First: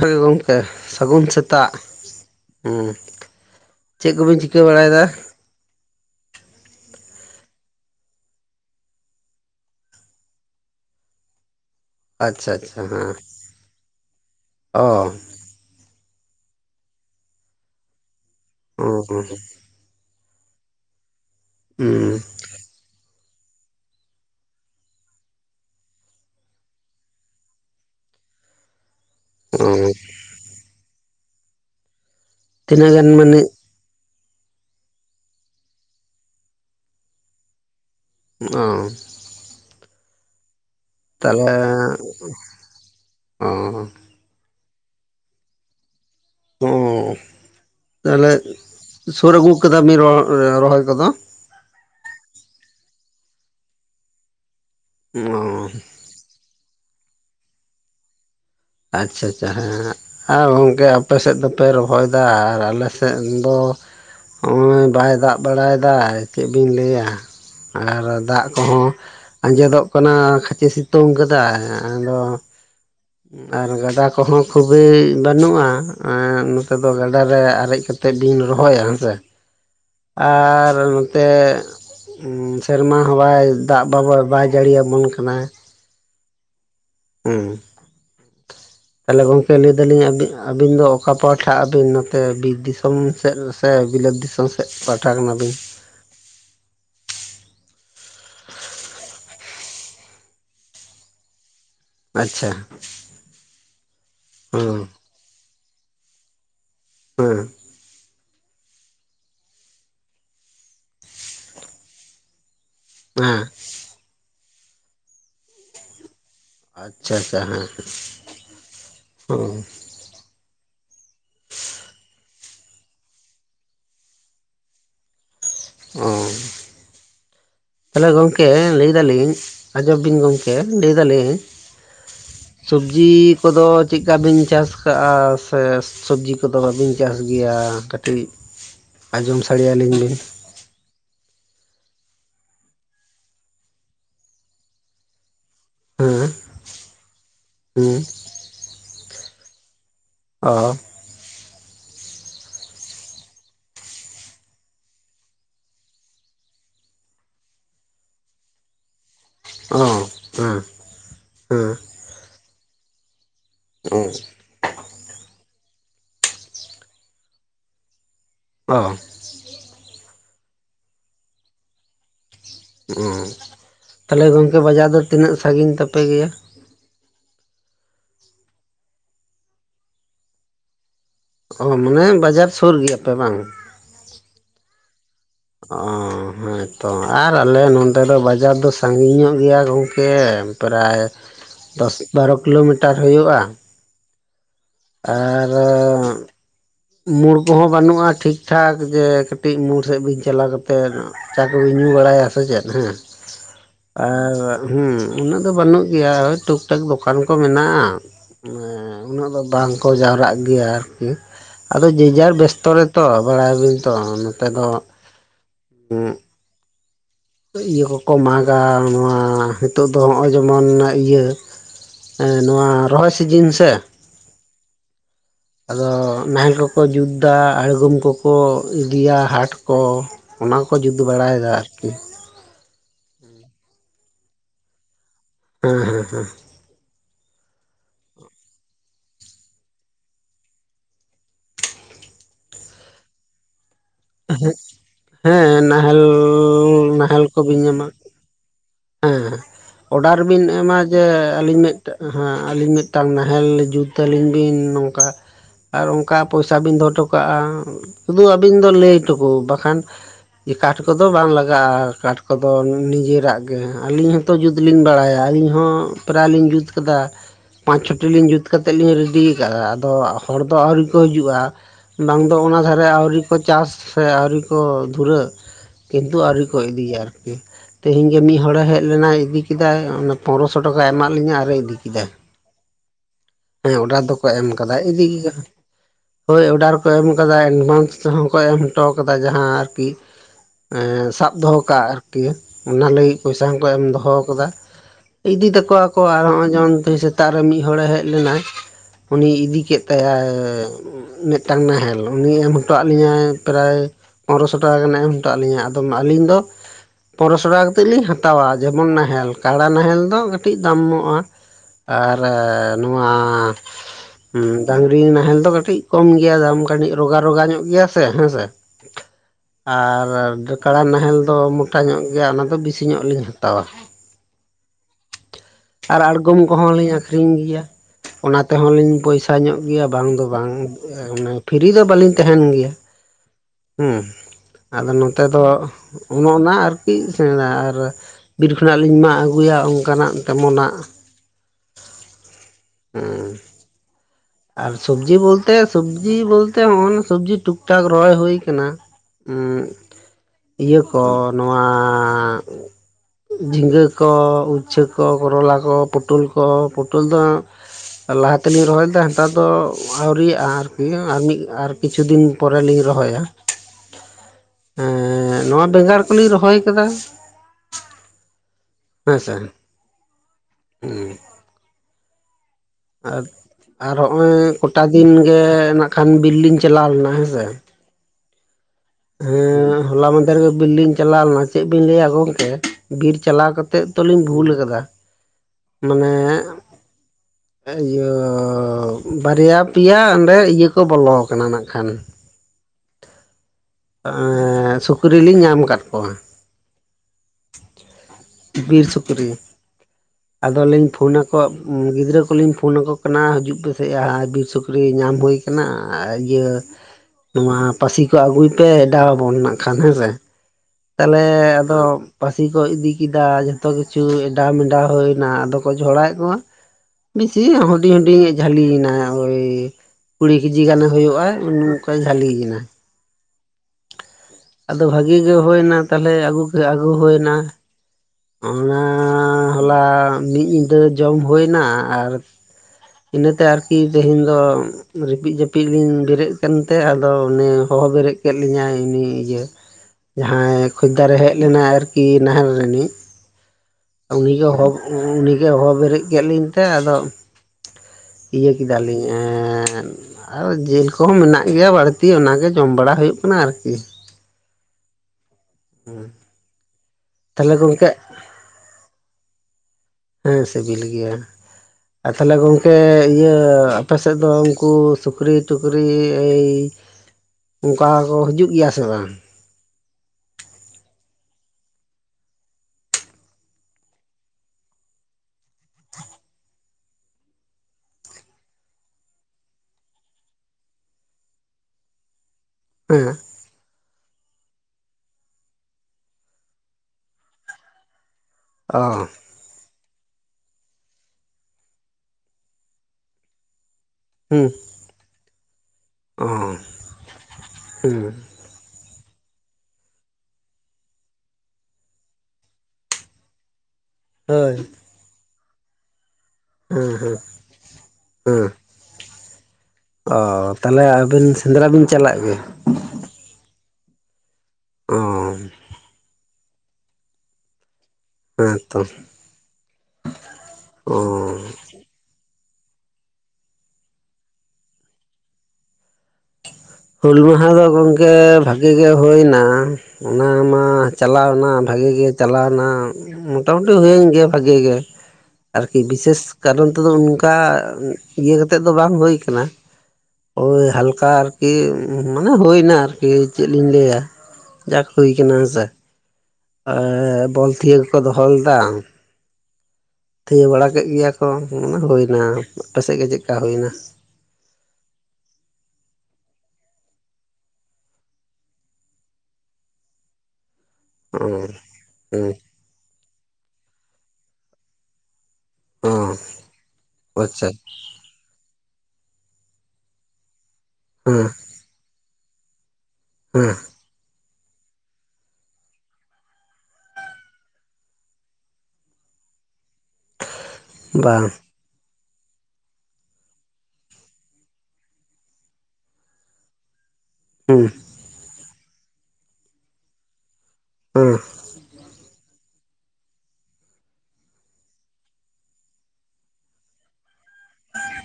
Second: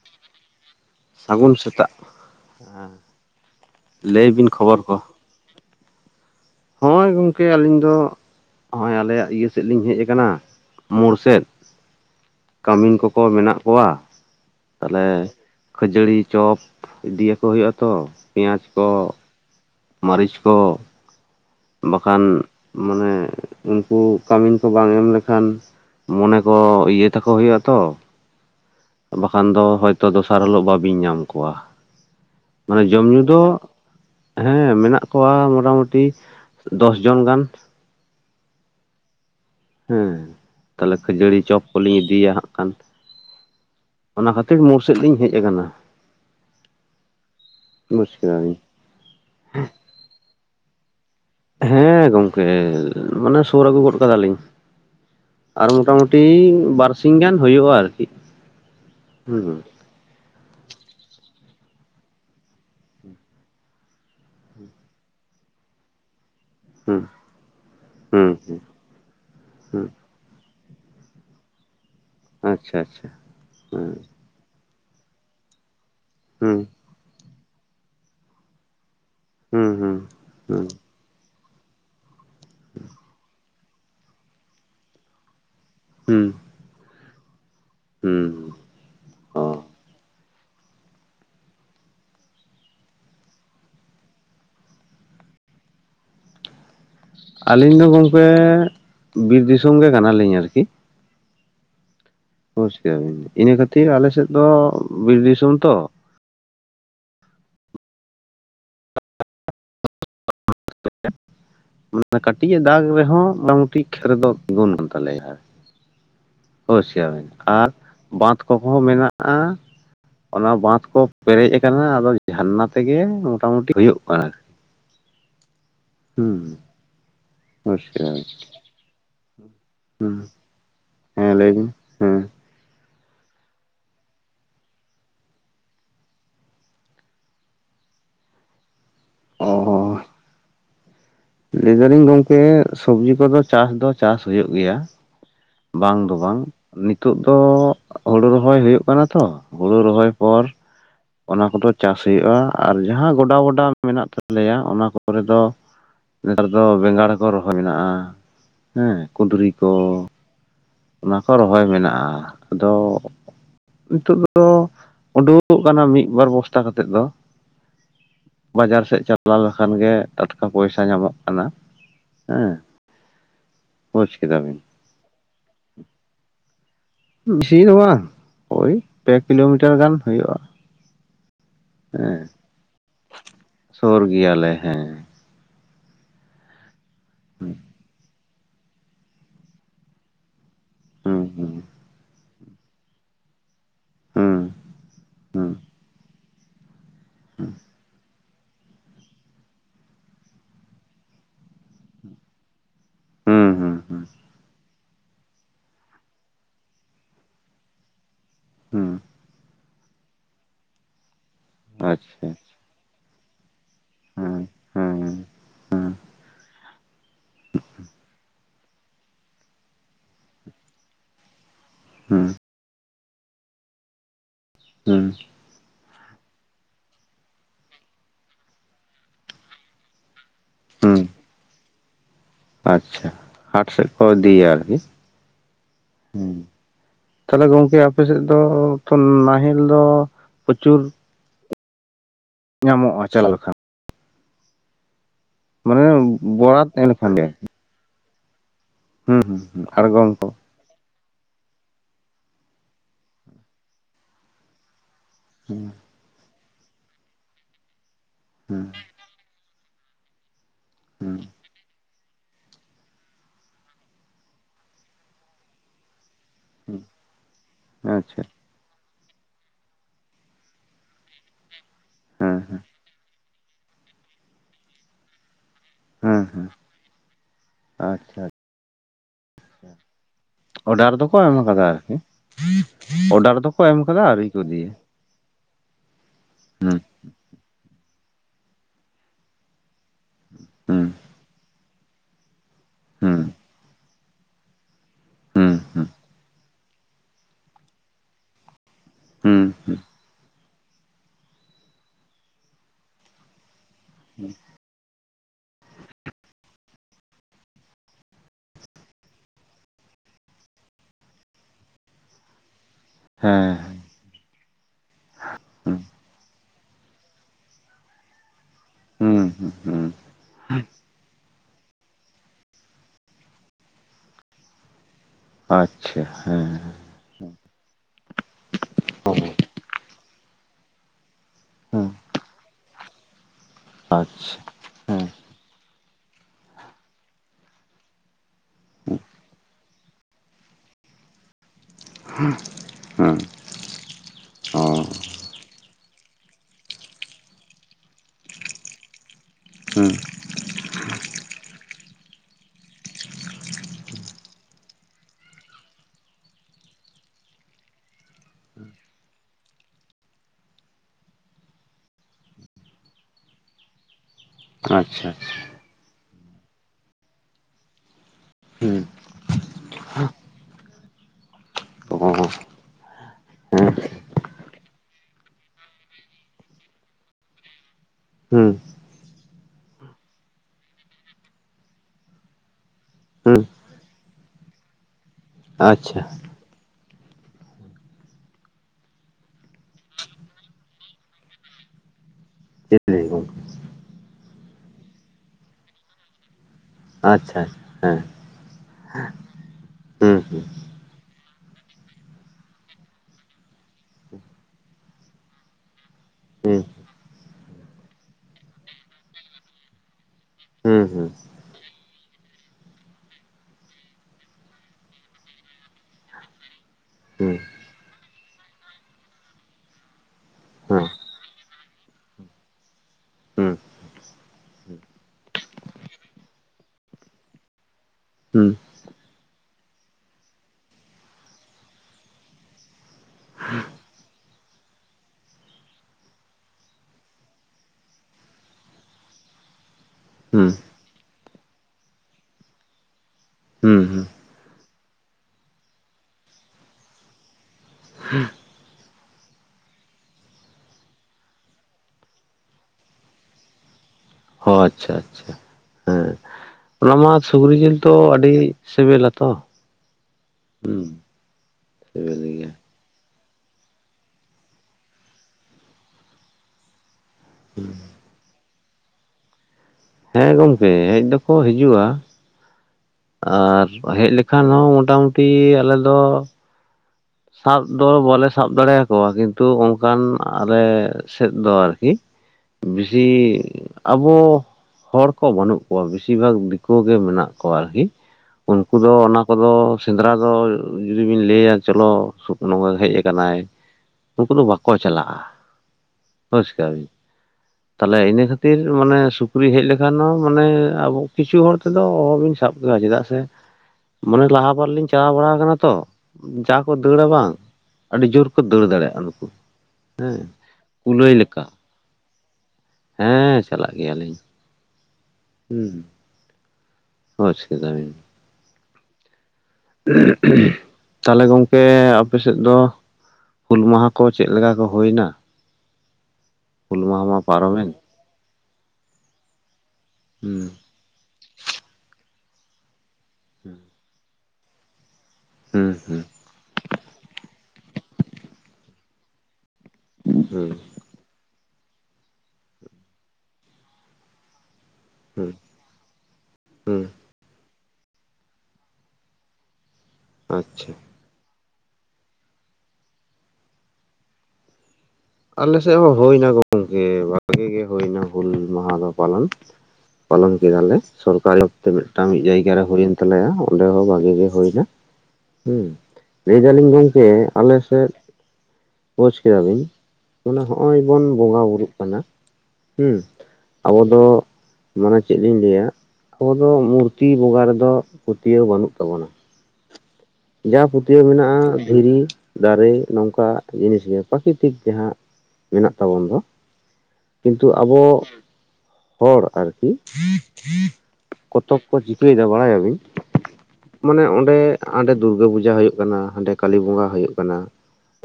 ᱦᱳᱭ ᱜᱚᱢᱠᱮ ᱥᱟᱹᱜᱩᱱ ᱥᱮᱛᱟᱜ? ᱦᱩᱸ ᱪᱮᱫ ᱞᱟᱹᱭ ᱠᱚᱵᱤᱱ ᱵᱤᱱ ᱪᱤᱠᱟᱹ ᱠᱷᱚᱵᱚᱨ ᱵᱟᱲᱟᱭᱮᱫᱟ? ᱦᱚᱸᱜ ᱚᱭ ᱜᱚᱢᱠᱮ ᱟᱹᱞᱤᱧ ᱫᱚ ᱦᱚᱸᱜᱚᱭ ᱟᱞᱮᱭᱟᱜ ᱤᱭᱟᱹ ᱥᱮᱫ ᱞᱤᱧ ᱦᱮᱡ ᱟᱠᱟᱱᱟ ᱢᱳᱲ ᱥᱮᱫ, ᱟᱪᱪᱷᱟ ᱟᱪᱪᱷᱟ ᱠᱟᱢᱤᱱ ᱦᱮᱸ ᱠᱚᱠᱚ ᱢᱮᱱᱟᱜ ᱠᱚᱣᱟ ᱛᱟᱞᱦᱮ ᱚ ᱠᱷᱟᱹᱡᱟᱹᱲᱤ ᱪᱚᱯ ᱤᱫᱤᱭᱟᱠᱚ ᱦᱩᱭᱩᱜᱼᱟ ᱛᱚ ᱯᱮᱸᱭᱟᱡᱽ ᱠᱚ ᱢᱟᱨᱤᱪ ᱠᱚ ᱵᱟᱠᱷᱟᱱ ᱢᱟᱱᱮ ᱩᱱᱠᱩ ᱠᱟᱢᱤᱱ ᱠᱚ ᱵᱟᱝ ᱮᱢ ᱞᱮᱠᱷᱟᱱ ᱢᱚᱱᱮ ᱠᱚ ᱤᱭᱟᱹᱛᱟᱠᱚ ᱦᱩᱭᱩᱜᱼᱟ ᱛᱚ ᱾ ᱵᱟᱠᱷᱟᱱ ᱫᱚ ᱦᱳᱭᱛᱳ ᱫᱚᱥᱟᱨ ᱦᱤᱞᱳᱜ ᱵᱟᱵᱤᱱ ᱧᱟᱢ ᱠᱚᱣᱟ ᱢᱟᱱᱮ ᱛᱤᱱᱟᱹᱜ ᱡᱚᱢ ᱜᱟᱱ ᱧᱩ ᱫᱚ ᱢᱟᱱᱮ ᱦᱮᱸ ᱢᱮᱱᱟᱜ ᱠᱚᱣᱟ ᱢᱚᱳᱴᱟᱢᱩᱴᱤ ᱫᱚᱥ ᱡᱚᱱ ᱜᱟᱱ ᱾ ᱚ ᱾ ᱦᱮᱸ ᱛᱟᱦᱚᱞᱮ ᱠᱷᱟᱹᱡᱟᱹᱲᱤ ᱪᱚᱯ ᱠᱚᱞᱤᱧ ᱤᱫᱤᱭᱟ ᱦᱟᱸᱜ ᱠᱷᱟᱱ ᱾ ᱚ ᱾ ᱚᱱᱟ ᱠᱷᱟᱹᱛᱤᱨ ᱢᱳᱲ ᱥᱮᱡ ᱞᱤᱧ ᱦᱮᱡ ᱟᱠᱟᱱᱟ ᱾ ᱚ ᱵᱩᱡᱽ ᱛᱟᱦᱚᱞᱮ ᱠᱮᱫᱟᱵᱤᱱ ᱥᱳᱨ ᱟᱜᱩ ᱠᱮᱫᱟ ᱵᱤᱱ ᱨᱚᱦᱚᱭ ᱠᱚᱫᱚ ᱾ ᱦᱮᱸ ᱜᱚᱝᱠᱮ ᱢᱟᱱᱮ ᱥᱩᱨ ᱟᱹᱜᱩ ᱜᱚᱫ ᱠᱟᱫᱟᱞᱤᱧ ᱚ ᱟᱨ ᱢᱳᱴᱟᱢᱩ ᱴᱤ ᱵᱟᱨᱥᱤᱧ ᱜᱟᱱ ᱦᱩᱭᱩᱜᱼᱟ ᱟᱨᱠᱤ ᱾ ᱟᱪᱪᱷᱟ ᱟᱪᱪᱷᱟ ᱦᱮᱸ [inaudible] ᱟᱨ ᱜᱚᱝᱠᱮ ᱟᱯᱮ ᱥᱮᱫ ᱫᱚᱯᱮ ᱨᱚᱦᱚᱸᱭ ᱫᱟ ᱟᱨ ᱟᱞᱮ ᱥᱮᱫ ᱫᱚ ᱱᱚᱜᱼᱚᱭ ᱵᱟᱭ ᱫᱟᱜ ᱵᱟᱲᱟᱭ ᱮᱫᱟ ᱾ ᱪᱮᱫ ᱵᱤᱱ ᱦᱩᱸ ᱞᱟᱹᱭᱟ ᱟᱨ ᱦᱩᱸ ᱫᱟᱜ ᱦᱩᱸ ᱠᱚᱦᱚᱸ ᱦᱩᱸ ᱟᱸᱡᱮᱫᱚᱜ ᱠᱟᱱᱟ ᱾ ᱡᱮ ᱥᱤᱛᱩᱝ ᱠᱮᱫᱟᱭ ᱟᱫᱚ ᱟᱪᱪᱷᱟ ᱟᱪᱪᱷᱟ ᱾ ᱟᱨ ᱜᱟᱰᱟ ᱠᱚᱦᱚᱸ ᱠᱷᱩᱵᱮᱭ ᱵᱟᱹᱱᱩᱜᱼᱟ ᱮᱸ ᱦᱩᱸ ᱱᱚᱛᱮ ᱫᱚ ᱜᱟᱰᱟ ᱭᱟᱜᱨᱮ ᱟᱨᱮᱡ ᱠᱟᱛᱮᱫ ᱵᱤᱱ ᱨᱚᱦᱚᱸᱭᱟ ᱦᱮᱸ ᱥᱮ ᱦᱩᱸ ᱦᱩᱸ ᱦᱩᱸ ᱟᱨ ᱱᱚ ᱛᱮ ᱥᱮᱨᱢᱟ ᱦᱚᱸ ᱵᱟᱭ ᱫᱟᱜ ᱵᱟᱵ ᱵᱟᱭ ᱡᱟᱹᱲᱤᱭᱟᱵᱚᱱ ᱠᱟᱱᱟ ᱾ ᱦᱩᱸ ᱾ ᱦᱮᱸ ᱾ ᱦᱩᱸ ᱾ ᱛᱟᱦᱚᱞᱮ ᱜᱚᱝᱠᱮ ᱞᱟᱹᱭ ᱫᱟᱹᱞᱤᱧ ᱟᱹᱵᱤᱱ ᱟᱹᱵᱤᱱ ᱫᱚ ᱚᱠᱟ ᱯᱟᱦᱴᱷᱟᱜ ᱟᱹᱵᱤᱱ ᱱᱚᱛᱮ ᱵᱤᱨ ᱫᱤᱥ ᱚᱢ ᱥᱮᱫ ᱨᱮ ᱥᱮ ᱵᱤᱞᱟᱹᱛ ᱫᱤᱥᱚᱢ ᱥᱮᱫ ᱯᱟᱦᱴᱷᱟ ᱠᱟᱱᱟ ᱵᱤᱱ? ᱟᱹᱞᱤᱧ ᱫᱚ ᱜᱚᱝᱠᱮ ᱵᱤᱨ ᱫᱤᱥᱚᱢ ᱜᱮ ᱠᱟᱱᱟ ᱞᱤᱧ ᱟᱨᱠᱤ ᱾ ᱟᱪᱪᱷᱟ ᱵᱩᱡᱽ ᱠᱮᱫᱟᱵᱤᱱ ᱤᱱᱟᱹ ᱠᱷᱟᱹᱛᱤᱨ ᱟᱞᱮᱥᱮᱫ ᱫᱚ ᱦᱮᱸ ᱵᱤᱨ ᱫᱤᱥᱚᱢ ᱛᱚ ᱾ ᱦᱮᱸ ᱾ [unintelligible] ᱠᱟᱹᱴᱤᱡ ᱮ ᱫᱟᱜ ᱨᱮᱦᱚᱸ ᱦᱮᱸ ᱢᱳᱴᱟᱢᱩᱴᱤ ᱠᱷᱮᱛ ᱨᱮᱫᱚ ᱜᱳᱞ ᱟᱠᱟᱱ ᱛᱟᱞᱮᱭᱟ ᱾ ᱦᱳᱭ ᱥᱮ ᱟᱪᱪᱷᱟ ᱟᱪᱪᱷᱟ ᱦᱮᱸ ᱟᱨ ᱵᱟᱸᱫ ᱠᱚᱦᱚᱸ ᱚ ᱢᱮᱱᱟᱜᱼᱟ ᱾ ᱚᱱᱟ ᱵᱟᱸᱫ ᱠᱚ ᱯᱮᱨᱮᱡ ᱟᱠᱟᱱᱟ ᱟᱫᱚ ᱡᱷᱟᱨᱱᱟ ᱛᱮᱜᱮ ᱢᱳᱴᱟᱢᱩᱴᱤ ᱦᱩᱭᱩᱜ ᱠᱟᱱᱟ᱾ ᱚ ᱾ ᱦᱩᱸ ᱟᱪᱪᱷᱟ ᱛᱟᱦᱚᱞᱮ ᱜᱚᱝᱠᱮ ᱞᱟᱹᱭ ᱫᱟᱞᱤᱧ ᱟᱸᱡᱚᱢ ᱦᱩᱸ ᱵᱤᱱ ᱜᱚᱝᱠᱮ ᱞᱟᱹᱭ ᱦᱮᱸ ᱫᱟᱞᱤᱧ ᱞᱟᱹᱭ ᱵᱤᱱ ᱦᱮᱸ ᱥᱚᱵᱡᱤ ᱠᱚᱫᱚ ᱪᱮᱜ ᱠᱟ ᱵᱮᱱ ᱪᱟᱥ ᱠᱟᱜ-ᱟ ᱥᱮ ᱥᱚᱵᱡᱤ ᱠᱚᱫᱚ ᱵᱟᱹᱵᱤᱱ ᱪᱟᱥ ᱜᱮᱭᱟ ᱠᱟᱹᱴᱤᱡ ᱟᱸᱡᱚᱢ ᱚ ᱥᱟᱲᱮᱭᱟ ᱟᱹᱞᱤᱧ ᱵᱤᱱ ᱾ ᱞᱟᱹᱭ ᱫᱟᱞᱤᱧ ᱜᱚᱝᱠᱮ ᱥᱚᱵᱡᱤ ᱠᱚᱫᱚ ᱪᱟᱥ ᱫᱚ ᱪᱟᱥ ᱦᱳᱭᱳᱜ ᱜᱮᱭᱟ᱾ ᱵᱟᱝ ᱫᱚ ᱦᱮᱸ ᱵᱟᱝ ᱱᱤᱛᱚᱜ ᱫᱚ ᱦᱮᱸ ᱦᱩᱲᱩ ᱨᱚᱦᱚᱭ ᱦᱩᱭᱩᱜ ᱠᱟᱱᱟ ᱛᱚ ᱦᱩᱲᱩ ᱨᱚᱦᱚᱭ ᱯᱚᱨ [inaudible] ᱚᱱᱟ ᱠᱚᱫᱚ ᱪᱟᱥ ᱦᱩᱭᱩᱜ-ᱟ ᱟᱨ ᱡᱟᱦᱟᱸ ᱜᱚᱰᱟ ᱜᱚᱰᱟ ᱢᱮᱱᱟᱜ ᱛᱟᱞᱮᱭᱟ ᱚᱱᱟ ᱠᱚᱨᱮ ᱫᱚ ᱱᱮᱛᱟᱨ ᱫᱚ ᱵᱮᱸᱜᱟᱲ ᱠᱚ ᱨᱚᱦᱚᱭ ᱢᱮᱱᱟᱜ-ᱟ ᱦᱮᱸ ᱠᱩᱸᱫᱽᱨᱤ ᱚ ᱠᱚ ᱦᱮᱸ ᱚᱱᱟ ᱠᱚ ᱨᱚᱦᱚᱭ ᱦᱮᱸ ᱢᱮᱱᱟᱜ-ᱟ ᱟᱫᱚ ᱚ ᱱᱤᱛᱚᱜ ᱫᱚ ᱩᱰᱩᱠᱚᱜ ᱠᱟᱱᱟ ᱢᱤᱫᱵᱟᱨ ᱵᱚᱥᱛᱟ ᱠᱟᱛᱮᱫ ᱫᱚ ᱾ ᱵᱟᱡᱟᱨ ᱚ ᱥᱮᱫ ᱪᱟᱯᱞᱟᱣ ᱞᱮᱠᱷᱟᱱ ᱜᱮ ᱴᱟᱴᱠᱟ ᱯᱚᱭᱥᱟ ᱧᱟᱢᱚᱜ ᱠᱟᱱᱟ᱾ ᱦᱮᱸ ᱚᱸ ᱵᱩᱡᱽ ᱛᱟᱦᱚᱞᱮ ᱜᱚᱝᱠᱮ ᱠᱮᱫᱟᱵᱤᱱ ᱵᱟᱡᱟᱨ ᱫᱚ ᱛᱤᱱᱟᱹᱜ ᱥᱟᱺᱜᱤᱧ ᱛᱟᱯᱮ ᱜᱮᱭᱟ? ᱵᱮᱥᱤ ᱫᱚ ᱵᱟᱝ ᱳᱭ ᱯᱮ ᱠᱤᱞᱳᱢᱤᱴᱟᱨ ᱜᱟᱱ ᱦᱩᱭᱩᱜ-ᱟ᱾ ᱚ ᱢᱟᱱᱮ ᱵᱟᱡᱟᱨ ᱥᱩᱨ ᱜᱮᱭᱟ ᱯᱮ ᱵᱟᱝ? ᱥᱩᱨ ᱜᱮᱭᱟᱞᱮ ᱦᱮᱸ᱾ ᱚᱸ ᱦᱮᱸᱛᱚ ᱟᱨ ᱟᱞᱮ ᱱᱚᱸᱰᱮ ᱫᱚ ᱵᱟᱡᱟᱨ ᱫᱚ ᱥᱟᱺᱜᱤᱧ ᱧᱚᱜ ᱜᱮᱭᱟ ᱜᱚᱝᱠᱮ ᱯᱨᱟᱭ ᱦᱩᱸ ᱦᱩᱸ ᱫᱚᱥ ᱵᱟᱨᱚ ᱠᱤᱞᱳᱢᱤᱴᱟᱨ ᱦᱩᱭᱩᱜ-ᱟ᱾ ᱦᱩᱸ᱾ ᱦᱩᱸ ᱟᱨ ᱢᱩᱲ ᱦᱩᱸ ᱠᱚᱦᱚᱸ ᱵᱟᱱᱩᱜ-ᱟ ᱴᱷᱤᱠ ᱴᱷᱟᱠ ᱡᱮ ᱠᱟᱹᱴᱤᱡ ᱢᱳᱲ ᱥᱮᱫ ᱵᱤᱱ ᱪᱟᱞᱟᱣ ᱠᱟᱛᱮᱫ ᱪᱟ ᱠᱚᱵᱤᱱ ᱧᱩ ᱵᱟᱲᱟᱭᱟ ᱥᱮ ᱪᱮᱫ? ᱦᱮᱸ ᱦᱩᱸ ᱦᱩᱸ ᱦᱩᱸ ᱟᱨ ᱦᱩᱸ ᱩᱱᱟᱹᱜ ᱫᱚ ᱵᱟᱹᱱᱩᱜ ᱜᱮᱭᱟ ᱴᱩᱠ ᱴᱟᱠ ᱫᱚᱠᱟᱱ ᱠᱚ ᱢᱮᱱᱟᱜ-ᱟ ᱦᱩᱸ ᱩᱱᱟᱹᱜ ᱫᱚ ᱵᱟᱝ ᱡᱟᱣᱨᱟᱜ ᱜᱮᱭᱟ ᱟᱫᱚ ᱟᱪᱪᱷᱟ ᱡᱮᱡᱟᱨ ᱵᱮᱥᱛᱚ ᱨᱮ ᱛᱚ ᱵᱟᱲᱟᱭᱟ ᱵᱤᱱ ᱛᱚ ᱦᱩᱸ ᱱᱚᱛᱮ ᱫᱚ ᱦᱩᱸ ᱤᱭᱟᱹ ᱠᱚᱠᱚ ᱢᱟᱜᱟ ᱱᱚᱣᱟ ᱦᱤᱛᱚᱜ ᱫᱚ ᱦᱚᱜ-ᱚᱭ ᱡᱮᱢᱚᱱ ᱤᱭᱟᱹ ᱦᱩᱸ ᱮᱸ ᱱᱚᱣᱟ ᱨᱚᱦᱚᱭ ᱥᱤᱡᱤᱱ ᱥᱮ ᱦᱩᱸ ᱟᱫᱚ ᱱᱟᱦᱮᱞ ᱠᱚᱠᱚ ᱡᱩᱛ-ᱫᱟ ᱟᱲᱜᱚᱢ ᱠᱚᱠᱚ ᱤᱫᱤᱭᱟ ᱦᱟᱴ ᱠᱚ᱾ ᱚᱱᱟ ᱠᱚ ᱡᱩᱛ ᱦᱩᱸ ᱵᱟᱲᱟᱭᱮᱫᱟ ᱟᱨᱠᱤ᱾ ᱟᱪᱪᱷᱟ, ᱦᱟᱴ ᱥᱮᱫ ᱠᱚ ᱤᱫᱤᱭᱟ ᱟᱨᱠᱤ ᱦᱮᱸ ᱦᱮᱸ ᱦᱩᱸ᱾ ᱛᱟᱦᱞᱮ ᱜᱚᱝᱠᱮ ᱟᱯᱮ ᱥᱮᱫ ᱫᱚ ᱛᱚ ᱱᱟᱦᱮᱞ ᱫᱚ ᱯᱚᱪᱩᱨ ᱧᱟᱢᱚᱜ-ᱟ ᱪᱟᱞᱟᱣ ᱞᱮᱠᱷᱟᱱ᱾ ᱦᱮᱸ ᱢᱟᱱᱮ ᱱᱟᱦᱮᱞ ᱵᱚᱨᱟᱛ ᱮᱢ ᱞᱮᱠᱷᱟᱱ ᱱᱟᱦᱮᱞ ᱜᱮ ᱠᱚᱵᱤᱱ ᱧᱟᱢᱟ᱾ ᱦᱩᱸ ᱦᱮᱸ ᱦᱩᱸ ᱦᱩᱸ ᱟᱬᱜᱚᱢ ᱚᱰᱟᱨ ᱠᱚ ᱵᱤᱱ ᱮᱢᱟ ᱡᱮ ᱟᱹᱞᱤᱧ ᱢᱤᱫᱴᱟᱜ ᱦᱮᱸ ᱟᱹᱞᱤᱧ ᱢᱤᱫᱴᱟᱝ ᱱᱟᱦᱮᱞ ᱡᱩᱛ ᱟᱹᱞᱤᱧ ᱵᱤᱱ ᱱᱚᱝᱠᱟ, ᱦᱩ᱾ ᱛᱚ ᱚᱱᱠᱟ ᱯᱚᱭᱥᱟ ᱵᱤᱱ ᱫᱚᱦᱚ ᱦᱚᱴᱚ ᱠᱟᱜ-ᱟ ᱥᱩᱫᱩ ᱟᱹᱵᱤᱱ ᱦᱩᱸ ᱫᱚ ᱞᱟᱹᱭ ᱴᱩᱠᱩ ᱵᱟᱠᱷᱟᱱ ᱮᱠᱟᱴᱷ ᱠᱚᱫᱚ ᱦᱩᱸ ᱵᱟᱝ ᱞᱟᱜᱟᱜ-ᱟ ᱠᱟᱴᱷ ᱠᱚᱫᱚ ᱱᱤᱡᱮᱨᱟᱜ ᱜᱮ ᱟᱹᱞᱤᱧ ᱦᱚᱸᱛᱚ ᱡᱩᱛᱞᱤᱧ ᱵᱟᱲᱟᱭᱟ ᱟᱹᱞᱤᱧ ᱦᱚᱸ ᱯᱨᱟᱭ ᱞᱤᱧ ᱡᱩᱛ ᱦᱩᱸ ᱠᱟᱫᱟ ᱯᱟᱸᱪ ᱪᱷᱚᱴ ᱟᱪᱪᱷᱟ ᱞᱤᱧ ᱡᱩᱛ ᱠᱟᱛᱮᱫ ᱞᱤᱧ ᱨᱮᱰᱤ ᱟᱠᱟᱫᱟ ᱟᱫᱚ ᱦᱚᱲ ᱫᱚ ᱟᱹᱣᱨᱤ ᱠᱚ ᱦᱤᱡᱩᱜ-ᱟ ᱵᱟᱝ ᱫᱚ ᱦᱮᱸ ᱚᱱᱟ ᱦᱮᱸ ᱫᱷᱟᱨᱮ ᱟᱹᱣᱨᱤ ᱪᱟᱥ ᱥᱮ ᱟᱹᱣᱨᱤ ᱠᱚ ᱫᱷᱩᱨᱟᱹᱜ ᱠᱤᱱᱛᱩ ᱦᱮᱸ ᱟᱹᱣᱨᱤ ᱦᱮᱸ ᱠᱚ ᱤᱫᱤᱭᱟ ᱟᱨᱠᱤ ᱛᱮᱦᱤᱧ ᱟᱪᱪᱷᱟ ᱢᱤᱫ ᱦᱚᱲᱮ ᱦᱮᱡ ᱞᱮᱱᱟᱭ ᱤᱫᱤ ᱠᱮᱫᱟᱭ ᱚᱱᱟ ᱯᱚᱱᱨᱚᱥᱚ ᱴᱟᱠᱟᱭ ᱚᱰᱟᱨ ᱮᱢᱟᱜ ᱫᱚᱠᱚ ᱞᱤᱧᱟ ᱮᱢ ᱟᱨᱮ ᱟᱠᱟᱫᱟ ᱤᱫᱤ ᱠᱮᱫᱟᱭ᱾ [unintelligible] ᱚᱰᱟᱨ ᱫᱚ ᱦᱮᱸ ᱚᱰᱟᱨ ᱫᱚᱠᱚ ᱮᱢ ᱠᱟᱫᱟ ᱤᱫᱤ ᱜᱤᱭᱟᱹ ᱦᱳᱭ ᱚᱰᱟᱨ ᱦᱩᱸ ᱠᱚ ᱮᱢ ᱠᱟᱫᱟ ᱮᱰᱵᱷᱟᱱᱥ ᱛᱮᱦᱚᱸ ᱠᱚ ᱮᱢ ᱦᱚᱴᱚ ᱠᱟᱫᱟ ᱡᱟᱦᱟᱸ ᱟᱨᱠᱤ ᱦᱩᱸ ᱥᱟᱵ ᱫᱚᱦᱚ ᱠᱟᱜ ᱟᱨᱠᱤ, ᱚᱱᱟ ᱞᱟᱹᱜᱤᱫ ᱦᱩᱸ ᱯᱚᱭᱥᱟ ᱦᱚᱸᱠᱚ ᱮᱢ ᱠᱟᱫᱟ ᱤᱫᱤ ᱦᱩᱸ ᱛᱟᱠᱚᱣᱟ ᱦᱩᱸ ᱠᱚ ᱱᱚᱜ ᱚᱭ ᱡᱮᱢᱚᱱ ᱥᱮᱛᱟᱜ ᱨᱮ ᱢᱤᱫ ᱦᱚᱲᱮ ᱦᱮᱡ ᱞᱮᱱᱟᱭ ᱩᱱᱤ ᱦᱩᱸ ᱤᱫᱤ ᱦᱩᱸ ᱠᱮᱫ ᱛᱟᱭᱟᱭ ᱢᱤᱫᱴᱟᱝ ᱱᱟᱦᱮᱞ ᱩᱱᱤ ᱮᱢ ᱦᱚᱴᱚᱜ ᱞᱤᱧᱟᱭ ᱯᱨᱟᱭ ᱯᱚᱱᱨᱚᱥᱚ ᱴᱟ ᱜᱟᱱᱮ ᱮᱢ ᱦᱟᱛᱟᱜ ᱞᱤᱧᱟᱹ ᱟᱫᱚ ᱟᱹᱞᱤᱧ ᱫᱚ ᱯᱚᱱᱮᱨᱚᱥᱚ ᱴᱟᱠᱟ ᱠᱟᱛᱮᱫ ᱞᱤᱧ ᱦᱟᱛᱟᱣᱟ ᱡᱮᱢᱚᱱ ᱱᱟᱦᱮᱞ ᱠᱟᱲᱟ ᱱᱟᱦᱮᱞ ᱫᱚ ᱠᱟᱹᱴᱤᱡ ᱫᱟᱢᱚᱜᱼᱟ, ᱟᱨ ᱱᱚᱣᱟ ᱦᱮᱸ ᱰᱟᱝᱨᱤ ᱱᱟᱦᱮᱞ ᱫᱚ ᱦᱩᱸ ᱠᱟᱹᱴᱤᱡ ᱠᱚᱢ ᱜᱮᱭᱟ ᱫᱟᱢ ᱠᱟᱹᱴᱤᱡ ᱨᱚᱜᱟ ᱨᱚᱜᱟ ᱧᱚᱜ ᱜᱮᱭᱟ ᱥᱮ ᱦᱮᱸ ᱥᱮ ᱦᱩᱸ ᱦᱩᱸ ᱦᱩᱸ ᱟᱨ ᱠᱟᱬᱟ ᱱᱟᱦᱮᱞ ᱫᱚ ᱢᱚᱴᱟ ᱧᱚᱜ ᱜᱮᱭᱟ ᱚᱱᱟᱫᱚ ᱵᱤᱥᱤ ᱧᱚᱜ ᱞᱤᱧ ᱦᱟᱛᱟᱣᱟ, ᱟᱨ ᱟᱪᱪᱷᱟ ᱟᱬᱜᱚᱢ ᱦᱮᱸ ᱠᱚᱦᱚᱸ ᱞᱤᱧ ᱟᱹᱠᱷᱨᱤᱧ ᱜᱮᱭᱟ᱾ ᱚᱱᱟ ᱛᱮᱦᱚᱸᱞᱤᱧ ᱯᱚᱭᱥᱟ ᱧᱚᱜ ᱜᱮᱭᱟ ᱵᱟᱝ ᱫᱚ ᱵᱟᱝ ᱯᱷᱤᱨᱤ ᱫᱚ ᱦᱮᱸ ᱵᱟᱹᱞᱤᱧ ᱛᱟᱦᱮᱟᱸᱱ ᱜᱮᱭᱟ ᱦᱮᱸ, ᱟᱪᱪᱷᱟ ᱟᱫᱚ ᱦᱮᱸ ᱱᱚᱛᱮ ᱫᱚ ᱚᱱᱱᱟ ᱟᱨᱠᱤ ᱥᱮᱬᱟ ᱟᱨ ᱵᱤᱨ ᱠᱷᱚᱱᱟᱜ ᱞᱤᱧ ᱢᱟᱜ ᱟᱹᱜᱩᱭᱟ ᱚᱝᱠᱟᱱᱟᱜ ᱛᱮᱢᱚᱱᱟᱜ᱾ [unintelligible] ᱟᱨ ᱥᱚᱵᱽᱡᱤ ᱵᱳᱞᱛᱮ ᱥᱚᱵᱽᱡᱤ ᱵᱳᱞᱛᱮ ᱦᱚᱸᱜᱚᱱᱟ ᱥᱚᱵᱽᱡᱤ ᱴᱷᱩᱠ ᱴᱷᱟᱠ ᱨᱚᱦᱚᱭ ᱦᱳᱭ ᱠᱟᱱᱟ᱾ ᱩᱸ ᱦᱩᱸ ᱤᱭᱟᱹ ᱠᱚ ᱱᱚᱣᱟ ᱡᱷᱤᱸᱜᱟᱹ ᱠᱚ, ᱩᱪᱷᱟᱹ ᱠᱚ, ᱠᱚᱨᱚᱞᱟ ᱠᱚ, ᱯᱳᱴᱳᱞ ᱠᱚ, ᱯᱳᱴᱳᱞ ᱫᱚ ᱞᱟᱦᱟ ᱛᱮᱞᱤᱧ ᱨᱚᱦᱚᱭ ᱞᱮᱫᱟ᱾ ᱛᱟᱨ ᱫᱚ ᱟᱹᱣᱨᱤᱭᱟᱜ-ᱟ ᱟᱨᱠᱤ, ᱟᱨ ᱢᱤᱫ ᱟᱨ ᱠᱤᱪᱷᱩ ᱫᱤᱱ ᱯᱚᱨᱮᱞᱤᱧ ᱨᱚᱦᱚᱭ-ᱟ᱾ [unintelligible] ᱟᱪᱪᱷᱟ ᱟᱪᱪᱷᱟ᱾ ᱮᱸ ᱱᱚᱣᱟ ᱵᱮᱸᱜᱟᱲ ᱠᱚᱞᱤᱧ ᱨᱚᱦᱚᱭ ᱠᱟᱫᱟ᱾ ᱦᱩᱸ᱾ ᱦᱮᱸᱥᱮ ᱦᱩᱸ᱾ [unintelligible] ᱟᱨ ᱟᱨ ᱦᱚᱸᱜᱚᱭ ᱠᱚᱴᱟ ᱫᱤᱱ ᱜᱮ ᱱᱟᱜᱠᱷᱟᱱ ᱵᱤᱨ ᱞᱤᱧ ᱪᱟᱞᱟᱣ ᱞᱮᱱᱟ ᱦᱮᱸᱥᱮ᱾ ᱦᱩᱸ ᱦᱮᱸᱻ ᱦᱚᱞᱟ ᱢᱟᱫᱷᱮᱨ ᱜᱮ ᱵᱤᱨ ᱞᱤᱧ ᱪᱟᱞᱟᱣ ᱞᱮᱱᱟ ᱪᱮᱫ ᱵᱤᱱ ᱞᱟᱹᱭᱟ ᱜᱚᱝᱠᱮ ᱵᱤᱨ ᱦᱩᱸ ᱪᱟᱞᱟᱣ ᱠᱟᱛᱮᱫ ᱛᱚᱞᱤᱧ ᱵᱷᱩᱞ ᱠᱟᱫᱟ᱾ ᱟᱪᱪᱷᱟ ᱢᱟᱱᱮ ᱤᱭᱟᱹ ᱵᱟᱨᱭᱟ ᱯᱮᱭᱟ ᱚᱸᱰᱮ ᱤᱭᱟᱹ ᱠᱚ ᱵᱚᱞᱚ ᱠᱟᱱᱟ ᱱᱟᱜᱠᱷᱟᱱ ᱪᱤᱞᱤ ᱜᱚᱝᱠᱮ ᱮᱸ ᱥᱩᱠᱨᱤ ᱞᱤᱧ ᱧᱟᱢ ᱠᱟᱫ ᱠᱚᱣᱟ᱾ ᱟᱪᱪᱷᱟ ᱦᱮᱸ᱾ ᱵᱤᱨ ᱥᱩᱠᱨᱤ ᱦᱩᱸ ᱟᱫᱚ ᱞᱤᱧ ᱯᱷᱤᱱᱟᱜ ᱠᱚᱣᱟ ᱜᱤᱫᱽᱨᱟᱹ ᱠᱚᱞᱤᱧ ᱯᱷᱳᱱ ᱟᱠᱚ ᱠᱟᱱᱟ ᱦᱟᱡᱩᱜ ᱯᱮᱥᱮᱡ-ᱟ ᱭᱟ ᱵᱤᱨ ᱥᱩᱠᱨᱤ ᱧᱟᱢ ᱦᱩᱭ ᱠᱟᱱᱟ ᱤᱭᱟᱹ ᱦᱩᱸ ᱱᱚᱣᱟ ᱯᱟᱹᱥᱤ ᱠᱚ ᱟᱹᱜᱩᱭ ᱯᱮ ᱮᱰᱟᱣ ᱟᱵᱚᱱ ᱱᱟᱜᱠᱷᱟᱱ ᱦᱮᱸᱥᱮ᱾ ᱦᱩᱸ ᱦᱩᱸ ᱛᱟᱞᱦᱮ ᱟᱫᱚ ᱯᱟᱹᱥᱤ ᱠᱚ ᱤᱫᱤ ᱠᱤᱫᱟ ᱡᱷᱚᱛᱚ ᱠᱤᱪᱷᱩ ᱮᱰᱟᱣ ᱢᱮᱰᱟᱣ ᱦᱳᱭᱱᱟ ᱟᱫᱚ ᱠᱚ ᱡᱷᱚᱲᱟᱭᱮᱫ ᱠᱚᱣᱟ ᱦᱩᱸ ᱵᱤᱥᱤ ᱦᱩᱰᱤᱧ ᱦᱩᱰᱤᱧ ᱧᱤᱡᱮ ᱡᱷᱟᱹᱞᱤᱭᱱᱟ ᱳᱭ ᱠᱩᱲᱤ ᱠᱤᱡᱤ ᱜᱟᱱᱮ ᱦᱩᱸ ᱦᱳᱭᱳᱜᱟᱭ [inaudible] ᱡᱷᱟᱹᱞᱤᱠᱟᱱᱟᱭ᱾ ᱦᱮᱸ ᱟᱫᱚ ᱵᱷᱟᱜᱮ ᱜᱮ ᱦᱳᱭᱱᱟ ᱛᱟᱞᱦᱮ ᱟᱹᱜᱩ ᱠᱮ ᱟᱹᱜᱩ ᱦᱳᱭᱱᱟ᱾ ᱦᱩᱸ ᱦᱩᱸ ᱚᱱᱟ ᱦᱚᱞᱟ ᱢᱤᱫ ᱧᱤᱫᱟᱹ ᱡᱚᱢ ᱦᱳᱭᱱᱟ, ᱟᱨ ᱤᱱᱟᱹᱛᱮ ᱟᱨᱠᱤ ᱛᱮᱦᱮᱧ ᱫᱚ ᱨᱤᱯᱤᱫ ᱡᱟᱹᱯᱤᱫ ᱞᱤᱧ ᱵᱮᱨᱮᱫ ᱠᱟᱱᱛᱮ ᱟᱫᱚ ᱚᱱᱮ ᱦᱚᱦᱚ ᱵᱮᱨᱮᱫ ᱠᱮᱫ ᱞᱤᱧᱟᱭ ᱩᱱᱤ ᱤᱭᱟᱹ ᱦᱩᱸ ᱡᱟᱦᱟᱸᱭ ᱠᱷᱚᱫᱽᱫᱟᱨᱮ ᱦᱮᱡ ᱞᱮᱱᱟᱭ ᱟᱨᱠᱤ ᱱᱟᱦᱮᱞ ᱨᱤᱱᱤᱡ ᱦᱩᱸ ᱦᱩᱸ ᱩᱱᱤᱜᱮ [inaudible] ᱩᱱᱤᱜᱮ ᱦᱚᱦᱚ ᱵᱮᱨᱮᱫ ᱠᱮᱫ ᱞᱤᱧ ᱛᱮ ᱟᱫᱚ ᱤᱭᱟᱹ ᱠᱮᱫᱟᱞᱤᱧ ᱮᱸ ᱟᱫᱚ ᱡᱮᱞ ᱠᱚᱦᱚᱸ ᱢᱮᱱᱟᱜ ᱜᱮᱭᱟ ᱵᱟᱲᱛᱤ ᱚᱱᱟᱜᱮ ᱡᱚᱢ ᱵᱟᱲᱟ ᱦᱳᱭᱳᱜ ᱠᱟᱱᱟ ᱟᱨᱠᱤ᱾ ᱦᱚᱸ ᱟᱪᱪᱷᱟ ᱟᱪᱪᱷᱟ ᱾ [unintelligible] ᱚᱱᱟ ᱢᱟ ᱥᱩᱠᱨᱤ ᱛᱟᱦᱚᱞᱮ ᱡᱮᱞ ᱜᱚᱢᱠᱮ ᱛᱚ ᱟᱹᱰᱤ ᱥᱮᱵᱮᱞᱟ ᱛᱚ᱾ ᱦᱮᱸ ᱦᱩᱸ ᱥᱤᱵᱤᱞ ᱜᱮᱭᱟ ᱟᱨ ᱥᱤᱵᱤᱞ ᱛᱟᱞᱦᱮ ᱜᱮᱭᱟ ᱜᱚᱝ ᱠᱮ ᱤᱭᱟᱹ ᱟᱯᱮ ᱥᱮᱜ ᱫᱚ ᱩᱝᱠᱩ ᱥᱩᱠᱨᱤ ᱴᱩᱠᱨᱤ ᱚᱝᱠᱟ ᱠᱚ ᱦᱤᱡᱩᱜ ᱜᱮᱭᱟ ᱥᱮ ᱵᱟᱝ? ᱦᱮᱸ ᱜᱚᱢᱠᱮ ᱦᱮᱡ ᱫᱚᱠᱚ ᱦᱤᱡᱩᱜ-ᱟ᱾ ᱟᱨ ᱦᱮᱡ ᱞᱮᱠᱷᱟᱱ ᱦᱚᱸ ᱢᱚᱴᱟ ᱢᱩᱴᱤ ᱟᱞᱮᱫᱚ ᱥᱟᱵ ᱫᱚ ᱵᱟᱞᱮ ᱥᱟᱵ ᱫᱟᱲᱮᱭᱟᱠᱚᱣᱟ ᱠᱤᱱᱛᱩ ᱚᱝᱠᱟᱱ ᱟᱞᱮ ᱥᱮᱫ ᱫᱚ ᱟᱨᱠᱤ᱾ [unintelligible] ᱾ ᱵᱤᱥᱤᱻ ᱟᱵᱚ, ᱦᱚᱲ ᱠᱚ ᱵᱟᱱᱩᱜ ᱠᱚᱣᱟ ᱵᱤᱥᱤ ᱵᱷᱟᱜᱽ ᱫᱤᱠᱩ ᱜᱮ ᱢᱮᱱᱟᱜ ᱠᱚᱣᱟ ᱟᱨᱠᱤ ᱾ ᱩᱱᱠᱩ ᱚ ᱫᱚ ᱚᱱᱟ ᱠᱚᱫᱚ ᱥᱮᱸᱫᱽᱨᱟ ᱫᱚ ᱡᱩᱫᱤᱵᱤᱱ ᱞᱟᱹᱭ ᱟᱠ ᱪᱚᱞᱚ ᱥᱩᱠᱱᱚ ᱦᱚᱸᱭ ᱦᱮᱡ ᱟᱠᱟᱱᱟᱭ ᱩᱱᱩᱠᱩ ᱫᱚ ᱦᱮᱸ ᱵᱟᱠᱚ ᱪᱟᱞᱟᱜᱼᱟ ᱚ ᱦᱳᱭ ᱦᱮᱸ ᱥᱮᱞ, ᱛᱟᱞᱦᱮ ᱤᱱᱟᱹ ᱠᱷᱟᱹ ᱛᱤᱨ ᱢᱟᱱᱮ ᱥᱩᱠᱨᱤ ᱦᱮᱡ ᱞᱮᱠᱷᱟᱱ ᱦᱚᱸ ᱢᱟᱱᱮ ᱟᱵᱚ ᱠᱤᱪᱷᱩ ᱦᱚᱲ ᱛᱮᱫᱚ ᱚᱦᱚᱵᱤᱱ ᱥᱟᱵ ᱠᱣᱟ ᱪᱮᱫᱟᱜ ᱥᱮ [unintelligible] ᱾ ᱢᱚᱱᱮ ᱞᱟᱦᱟ ᱵᱟᱨ ᱞᱤᱧ ᱪᱟᱞᱟᱣ ᱵᱟᱲᱟ ᱠᱟᱱᱟ ᱛᱚ ᱡᱟ ᱠᱚ ᱦᱮᱸ ᱫᱟᱹᱲᱟ ᱦᱮᱸ ᱵᱟᱝ ᱟᱹᱰᱤ ᱡᱳᱨ ᱠᱚ ᱦᱮᱸ ᱫᱟᱹᱲ ᱫᱟᱲᱮᱜᱼᱟ ᱱᱩᱠᱩ ᱾ ᱚ, ᱛᱟᱞᱦᱮ ᱟᱵᱤᱱ ᱥᱮᱸᱫᱽᱨᱟ ᱵᱤᱱ ᱪᱟᱞᱟᱜ ᱜᱮᱭᱟ? ᱦᱮᱸ, ᱪᱟᱞᱟᱜ ᱜᱮᱭᱟᱞᱤᱧ, ᱚ ᱩᱸ ᱾ ᱦᱚᱸᱡᱽ ᱠᱮᱫᱟᱵᱤᱱ ᱾ ᱮᱸ ᱛᱚ ᱾ ᱷᱩᱸᱦ ᱷᱩᱸ ᱛᱟᱞᱦᱮ ᱜᱚᱝᱠᱮ ᱟᱯ ᱟᱯᱮᱥᱮᱫ ᱫᱚ ᱦᱩᱞ ᱢᱟᱦᱟ ᱠᱚ ᱪᱮᱜ ᱞᱮᱠᱟ ᱠᱚ ᱦᱳᱭᱱᱟ? ᱦᱩᱞ ᱢᱟᱦᱟ ᱫᱚ ᱯᱟᱨᱚᱢᱮᱱ ᱜᱚᱝᱠᱮ ᱵᱷᱟᱜᱮᱹ ᱜᱮ ᱦᱳᱭᱱᱟ ᱚᱱᱟ ᱦᱩᱸ ᱢᱟ ᱪᱟᱞᱟᱣᱱᱟ ᱵᱷᱟᱜᱮᱹ ᱜᱮ ᱪᱟᱞᱟᱣᱱᱟ ᱢᱚᱴᱟ ᱢᱩᱴᱤ ᱦᱳᱭᱮᱱ ᱜᱮᱭᱟ ᱵᱷᱟᱜᱮᱹ ᱜᱮ ᱾ ᱦᱩᱸ ᱟᱨᱠᱤ ᱦᱩᱸ ᱵᱤᱥᱮᱹᱥ ᱠᱟᱨᱚᱱ ᱛᱮᱫᱚ ᱚᱱᱠᱟ ᱤᱭᱟᱹ ᱠᱟᱛᱮᱫ ᱫᱚ ᱵᱟᱝ ᱦᱳᱭ ᱠᱟᱱᱟ ᱦᱩᱸ ᱳᱭ, ᱦᱟᱞᱠᱟ ᱟᱨᱠᱤ ᱢᱟᱱᱮ ᱦᱳᱭᱱᱟ ᱟᱨᱠᱤ ᱪᱮᱜ ᱞᱤᱧ ᱞᱟᱹᱭᱟ ᱡᱟᱠ ᱦᱩᱭ ᱦᱩᱸ ᱠᱟᱱᱟ ᱦᱮᱸ ᱥᱮ, ᱮᱻ ᱦᱩᱸ ᱵᱚᱞ ᱛᱦᱤᱭᱟᱹ ᱠᱚᱠᱚ ᱫᱚᱦᱚ ᱞᱮᱫᱟ ᱛᱷᱤᱭᱟᱹ ᱵᱟᱲᱟ ᱟᱪᱪᱷᱟ ᱠᱮᱜ ᱜᱮᱭᱟ ᱠᱚ ᱢᱟᱱᱮ ᱦᱳᱭᱱᱟ ᱟᱯᱮᱥᱮᱜ ᱜᱮ ᱪᱮᱜᱠᱟ ᱦᱳᱭᱱᱟ? ᱟᱞᱮ ᱥᱮᱜ ᱦᱚᱸ ᱦᱳᱭᱱᱟ ᱜᱚᱝᱠᱮ ᱵᱷᱟᱜᱮᱹ ᱜᱮ ᱦᱳᱭᱱᱟ ᱦᱩᱞ ᱢᱟᱦᱟ ᱫᱚ ᱯᱟᱞᱚᱱ ᱾ ᱯᱟᱞᱚᱱ ᱠᱮᱫᱟᱞᱮ ᱾ ᱥᱚᱨᱠᱟᱨᱤ ᱚ ᱵᱷᱟᱵᱛᱮ ᱢᱮᱜᱴᱟᱝ ᱦᱩᱸ ᱡᱟᱭᱜᱟᱟᱨᱮ ᱦᱳᱭᱮᱱ ᱛᱟᱞᱮᱭᱟ ᱚᱸᱰᱮ ᱦᱚᱸ ᱵᱷᱟᱜᱮ ᱜᱮ ᱦᱳᱭᱱᱟ ᱾ ᱦᱩᱸ, ᱚ ᱞᱟᱹᱭ ᱫᱟᱞᱤᱧ ᱜᱚᱝᱠᱮ ᱟᱪᱪᱷᱟ ᱟᱞᱮ ᱥᱮᱫ ᱵᱩᱡᱷ ᱠᱮᱫᱟ ᱵᱤᱱ ᱚᱱᱟ ᱦᱚᱸᱜᱚᱭ ᱵᱚᱱ ᱦᱮᱸ ᱵᱚᱸᱜᱟ ᱵᱩᱨᱩᱜᱜ ᱠᱟᱱᱟ, ᱦᱩᱸ ᱩᱸᱦ ᱟᱵᱳ ᱫᱚᱜ ᱢᱟᱱᱮ ᱪᱮᱜ ᱞᱤᱧ ᱞᱟᱹᱭᱟ, ᱟᱵᱚᱫ ᱫᱚ ᱢᱩᱨᱛᱤ ᱵᱚᱸᱜᱟ ᱨᱮᱫᱚ ᱯᱟᱹᱛᱭᱟᱹᱣ ᱵᱟᱹᱱᱩᱜ ᱛᱟᱵᱚᱱᱟ ᱾ ᱡᱟ ᱯᱟᱹᱛᱭᱟᱹᱣ ᱵᱟᱝ ᱢᱮᱱᱟᱜᱼᱟ ᱫᱷᱤᱨᱤ ᱾ ᱫᱟᱨᱮᱹ ᱱᱚᱝᱠᱟ ᱡᱤᱱᱤᱥ ᱜᱮ ᱯᱨᱟᱠᱤᱛᱤᱠ ᱡᱟᱦᱟᱸ ᱢᱮᱱᱟᱜ ᱛᱟᱵᱚᱱ ᱫᱚ ᱾ ᱠᱤᱱᱛᱩ ᱦᱩᱸ ᱟᱵᱚ ᱦᱚᱲ ᱟᱨᱠᱤ ᱩᱸᱦ ᱾ ᱠᱚᱛᱚᱠ ᱠᱚ ᱪᱤᱠᱟᱹᱭᱫᱟ ᱵᱟᱲᱟᱭ ᱟᱵᱤᱱ ᱢᱟᱱᱮ ᱚᱸᱰᱮ ᱦᱟᱸᱰᱮ ᱫᱩᱨᱜᱟᱹ ᱯᱩᱡᱟᱹ ᱦᱳᱭᱩᱜ ᱠᱟᱱᱟ ᱦᱟᱸᱰᱮ ᱠᱟᱞᱤ ᱵᱚᱸᱜᱟ ᱦᱳᱭᱳᱜ ᱠᱟᱱᱟ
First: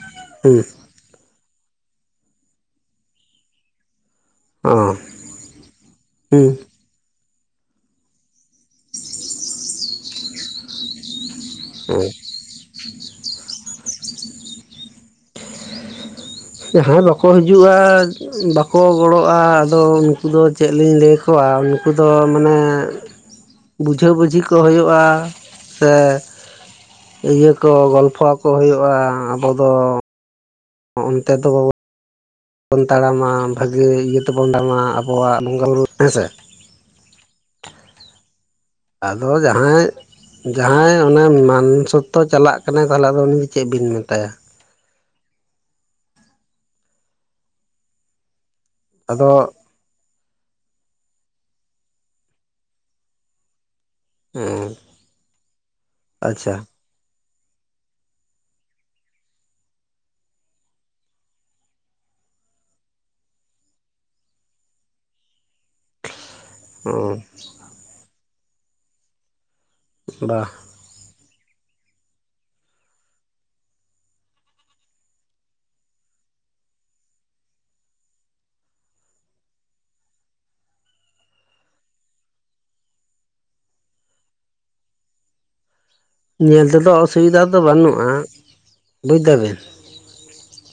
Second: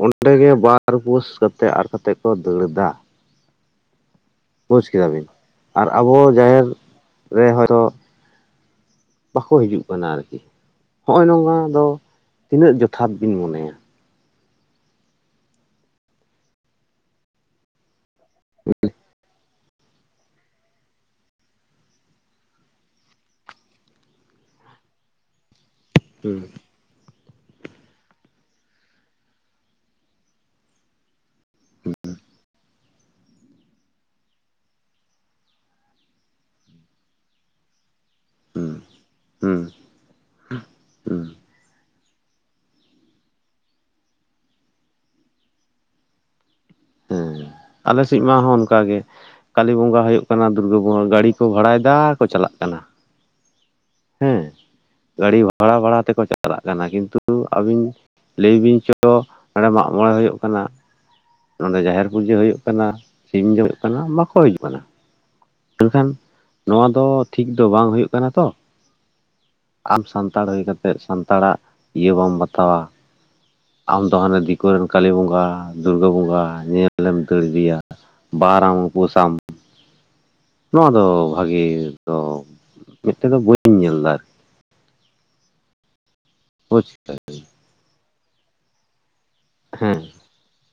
ᱚᱱᱛᱮᱜᱮ ᱦᱩᱸ ᱵᱟᱨ ᱟᱨ ᱩᱯᱟᱹᱥ ᱠᱟᱛᱮ ᱟᱨ ᱠᱟᱛᱮᱜ ᱠᱚ ᱫᱟᱹᱲ ᱮ ᱫᱟ ᱾ ᱵᱩᱡᱽ ᱚ ᱠᱮᱫᱟ ᱵᱤᱱ, ᱟᱨ ᱟᱵᱚ ᱦᱩᱸ ᱡᱟᱦᱮᱨ ᱨᱮ ᱦᱚᱭᱛᱚ ᱵᱟᱠᱚ ᱦᱤᱡᱩᱜ ᱠᱟᱱᱟ ᱟᱨᱠᱤ ᱦᱚᱸᱜᱼᱚᱭ ᱱᱚᱝ ᱟ ᱫᱚ ᱛᱤᱱᱟᱹᱜ ᱡᱚᱛᱷᱟᱛ ᱵᱤᱱ ᱢᱚᱱᱮᱭᱟ? ᱡᱟᱦᱟᱸᱭ ᱵᱟᱠᱚ ᱦᱤᱡᱩᱜᱼᱟ ᱾ ᱵᱟᱠᱚ ᱜᱚᱲᱚᱜᱼᱟ ᱟᱫᱚ ᱩᱱᱠᱩ ᱫᱚ ᱪᱮᱫ ᱞᱤᱧ ᱞᱟᱹᱭ ᱟᱠᱚᱣᱟ ᱩᱱᱠᱩ ᱫᱚ ᱢᱟᱱᱮ ᱵᱩᱡᱷᱟᱹ ᱵᱩᱡᱷᱤ ᱠᱚ ᱦᱳᱭᱩᱳᱜᱼᱟ ᱥᱮ, ᱦᱩᱸ ᱤᱭᱟᱹ ᱠᱚ ᱜᱚᱞᱯᱷᱚ ᱟᱠᱚ ᱦᱳᱭᱳᱜᱼᱟ ᱟᱵᱚ ᱫᱚ ᱚᱱᱛᱮ ᱛᱚ ᱵᱟᱵᱚ ᱵᱚᱱ ᱛᱟᱲᱟᱢᱟ ᱵᱷᱟᱜᱮᱹ ᱤᱭᱟᱹ ᱛᱮᱵᱚᱱ ᱫᱟᱲᱢᱟ ᱟᱵᱚᱣᱟᱜ ᱵᱚᱸᱜᱟ ᱵᱩᱨᱩ ᱦᱮᱸ ᱥᱮ ᱾ ᱦᱩᱸ ᱟᱫᱚ ᱦᱩᱸ ᱡᱟᱦᱟᱸᱭ᱾ ᱡᱟᱦᱟᱸᱭ ᱦᱩᱸ ᱚᱱᱮ ᱢᱟᱱᱥᱚᱛᱛᱚ ᱪᱟᱞᱟᱜ ᱠᱟᱱᱟᱭ ᱛᱟᱦᱚᱞᱮ ᱟᱫᱚ ᱩᱱᱤ ᱫᱚ ᱪᱮᱫ ᱵᱤᱱ ᱢᱮᱛᱟᱭᱟ᱾ ᱦᱮᱸ, ᱟᱞᱮ ᱥᱮᱫ ᱢᱟ ᱦᱚᱸ ᱚᱱᱠᱟ ᱜᱮ ᱟᱫᱚ ᱠᱟᱞᱤ ᱵᱚᱸᱜᱟ ᱦᱳᱭᱳᱜ ᱠᱟᱱᱟ ᱫᱩᱨᱜᱟᱹ ᱵᱚᱸᱜᱟ ᱜᱟᱹᱲᱤ ᱠᱚ ᱵᱷᱟᱲᱟᱭ ᱫᱟ ᱟᱨ ᱠᱚ ᱪᱟᱞᱟᱜ ᱠᱟᱱᱟ᱾ ᱦᱮᱸ ᱜᱟᱲᱤ ᱵᱷᱟᱲᱟ ᱵᱷᱟᱲᱟ ᱛᱮᱠᱚ ᱪᱟᱞᱟᱜ ᱟᱪᱪᱷᱟ ᱠᱟᱱᱟ ᱠᱤᱱᱛᱩ ᱟᱹᱵᱤᱱ ᱞᱟᱹᱭ ᱵᱤᱱ ᱪᱚ ᱦᱟᱰᱮ ᱢᱟᱜᱽ ᱢᱚᱬᱮ ᱦᱳᱭᱳᱜ ᱠᱟᱱᱟ᱾ ᱱᱚᱸᱰᱮ ᱡᱟᱦᱮᱨ ᱯᱩᱡᱟᱹ ᱦᱩᱭᱩᱜ ᱠᱟᱱᱟ, ᱥᱤᱢ ᱡᱚᱢ ᱦᱩᱭᱩᱜ ᱠᱟᱱᱟ ᱵᱟᱠᱚ ᱦᱟᱹᱡᱩᱜ ᱟᱱᱟ᱾ ᱢᱮᱱᱠᱷᱟᱱ ᱱᱚᱣᱟ ᱫᱚ ᱴᱷᱤᱠ ᱫᱚ ᱵᱟᱝ ᱦᱩᱭᱩᱜ ᱠᱟᱱᱟ ᱛᱚ᱾ ᱟᱢ ᱵᱟ ᱥᱟᱱᱛᱟᱲ ᱦᱩᱭ ᱠᱟᱛᱮᱜ, ᱥᱟᱱᱛᱟᱲᱟᱜ ᱤᱭᱟᱹ ᱵᱟᱢ ᱵᱟᱛᱟᱣᱟ᱾ ᱟᱢᱫᱚ ᱦᱟᱱᱮ ᱫᱤᱠᱩ ᱨᱮᱱ ᱠᱟᱞᱤ ᱵᱚᱸᱜᱟ ᱫᱩᱨᱜᱟᱹ ᱵᱚᱸᱜᱟ ᱧᱮᱞᱮᱢ ᱫᱟᱹᱲ ᱤᱫᱤᱭᱟ᱾ ᱵᱟᱨᱟᱢ ᱩᱯᱟᱹᱥᱟᱢ᱾ ᱱᱚᱣᱟ ᱫᱚ ᱵᱷᱟᱜᱤ ᱫᱚ ᱢᱮᱫᱛᱮ ᱫᱚ ᱵᱟᱹᱧ ᱧᱮᱞ ᱫᱟ ᱟᱨ ᱧᱮᱞ ᱵᱩᱡᱽ ᱛᱮᱫᱚ ᱠᱮᱫᱟ ᱚᱥᱩᱵᱤᱫᱟ ᱫᱚ ᱵᱟᱹᱱᱩᱜᱼᱟ, ᱵᱩᱡ ᱫᱟᱵᱮᱱ? ᱦᱮᱸ᱾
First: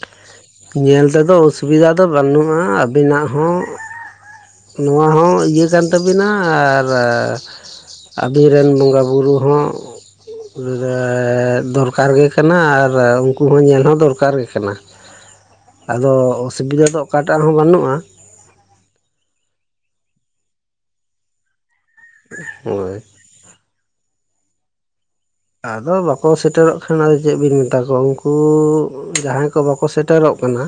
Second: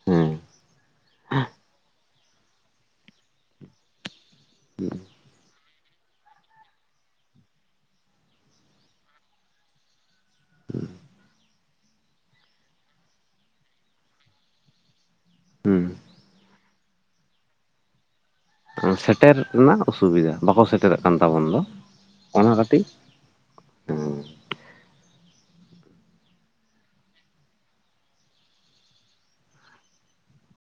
ᱦᱮᱸ ᱧᱮᱞ ᱛᱮᱫᱚ ᱚᱥᱩᱵᱤᱫᱷᱟ ᱫᱚ ᱵᱟᱹᱱᱩᱜᱼᱟ, ᱟᱵᱤᱱᱟᱜ ᱦᱚᱸ ᱱᱚᱣᱟ ᱦᱚᱸ ᱤᱭᱟᱹ ᱠᱟᱱ ᱛᱟᱵᱤᱱᱟ ᱟᱨ ᱟᱹᱵᱤᱱ ᱨᱮᱱ ᱵᱚᱸᱜᱟ ᱵᱩᱨᱩ ᱦᱚᱸ ᱫᱚᱨᱠᱟᱨ ᱜᱮ ᱠᱟᱱᱟ ᱟᱨ ᱩᱱᱠᱩ ᱦᱚᱸ ᱧᱮᱞ ᱦᱚᱸ ᱫᱚᱨᱠᱟᱨ ᱜᱮ ᱠᱟᱱᱟ᱾ ᱟᱫᱚ ᱚᱥᱩᱵᱤᱫᱟ ᱫᱚ ᱚᱠᱟᱴᱟᱜ ᱦᱚᱸ ᱵᱟᱹᱱᱩᱜᱼᱟ᱾ ᱥᱮᱴᱮᱨ ᱨᱮᱱᱟᱜ ᱚᱥᱩᱵᱤᱫᱟ ᱵᱟᱠᱚ ᱥᱮᱴᱮᱨᱚᱜ ᱠᱟᱱ ᱛᱟᱵᱚᱱ ᱫᱚ᱾ ᱚᱱᱟ ᱠᱟᱹᱴᱤᱡ ᱦᱳᱭ᱾ ᱟᱫᱚ ᱵᱟᱠᱚ ᱥᱮᱴᱮᱨᱚᱜ ᱠᱷᱟᱱ ᱟᱫᱚ ᱪᱮᱜ ᱵᱤᱱ ᱢᱮᱛᱟ ᱠᱚᱣᱟ ᱩᱱᱠᱩ ᱡᱟᱦᱟᱸᱭ ᱠᱚ ᱵᱟᱠᱚ ᱥᱮᱴᱮᱨᱚᱜ ᱠᱟᱱᱟ᱾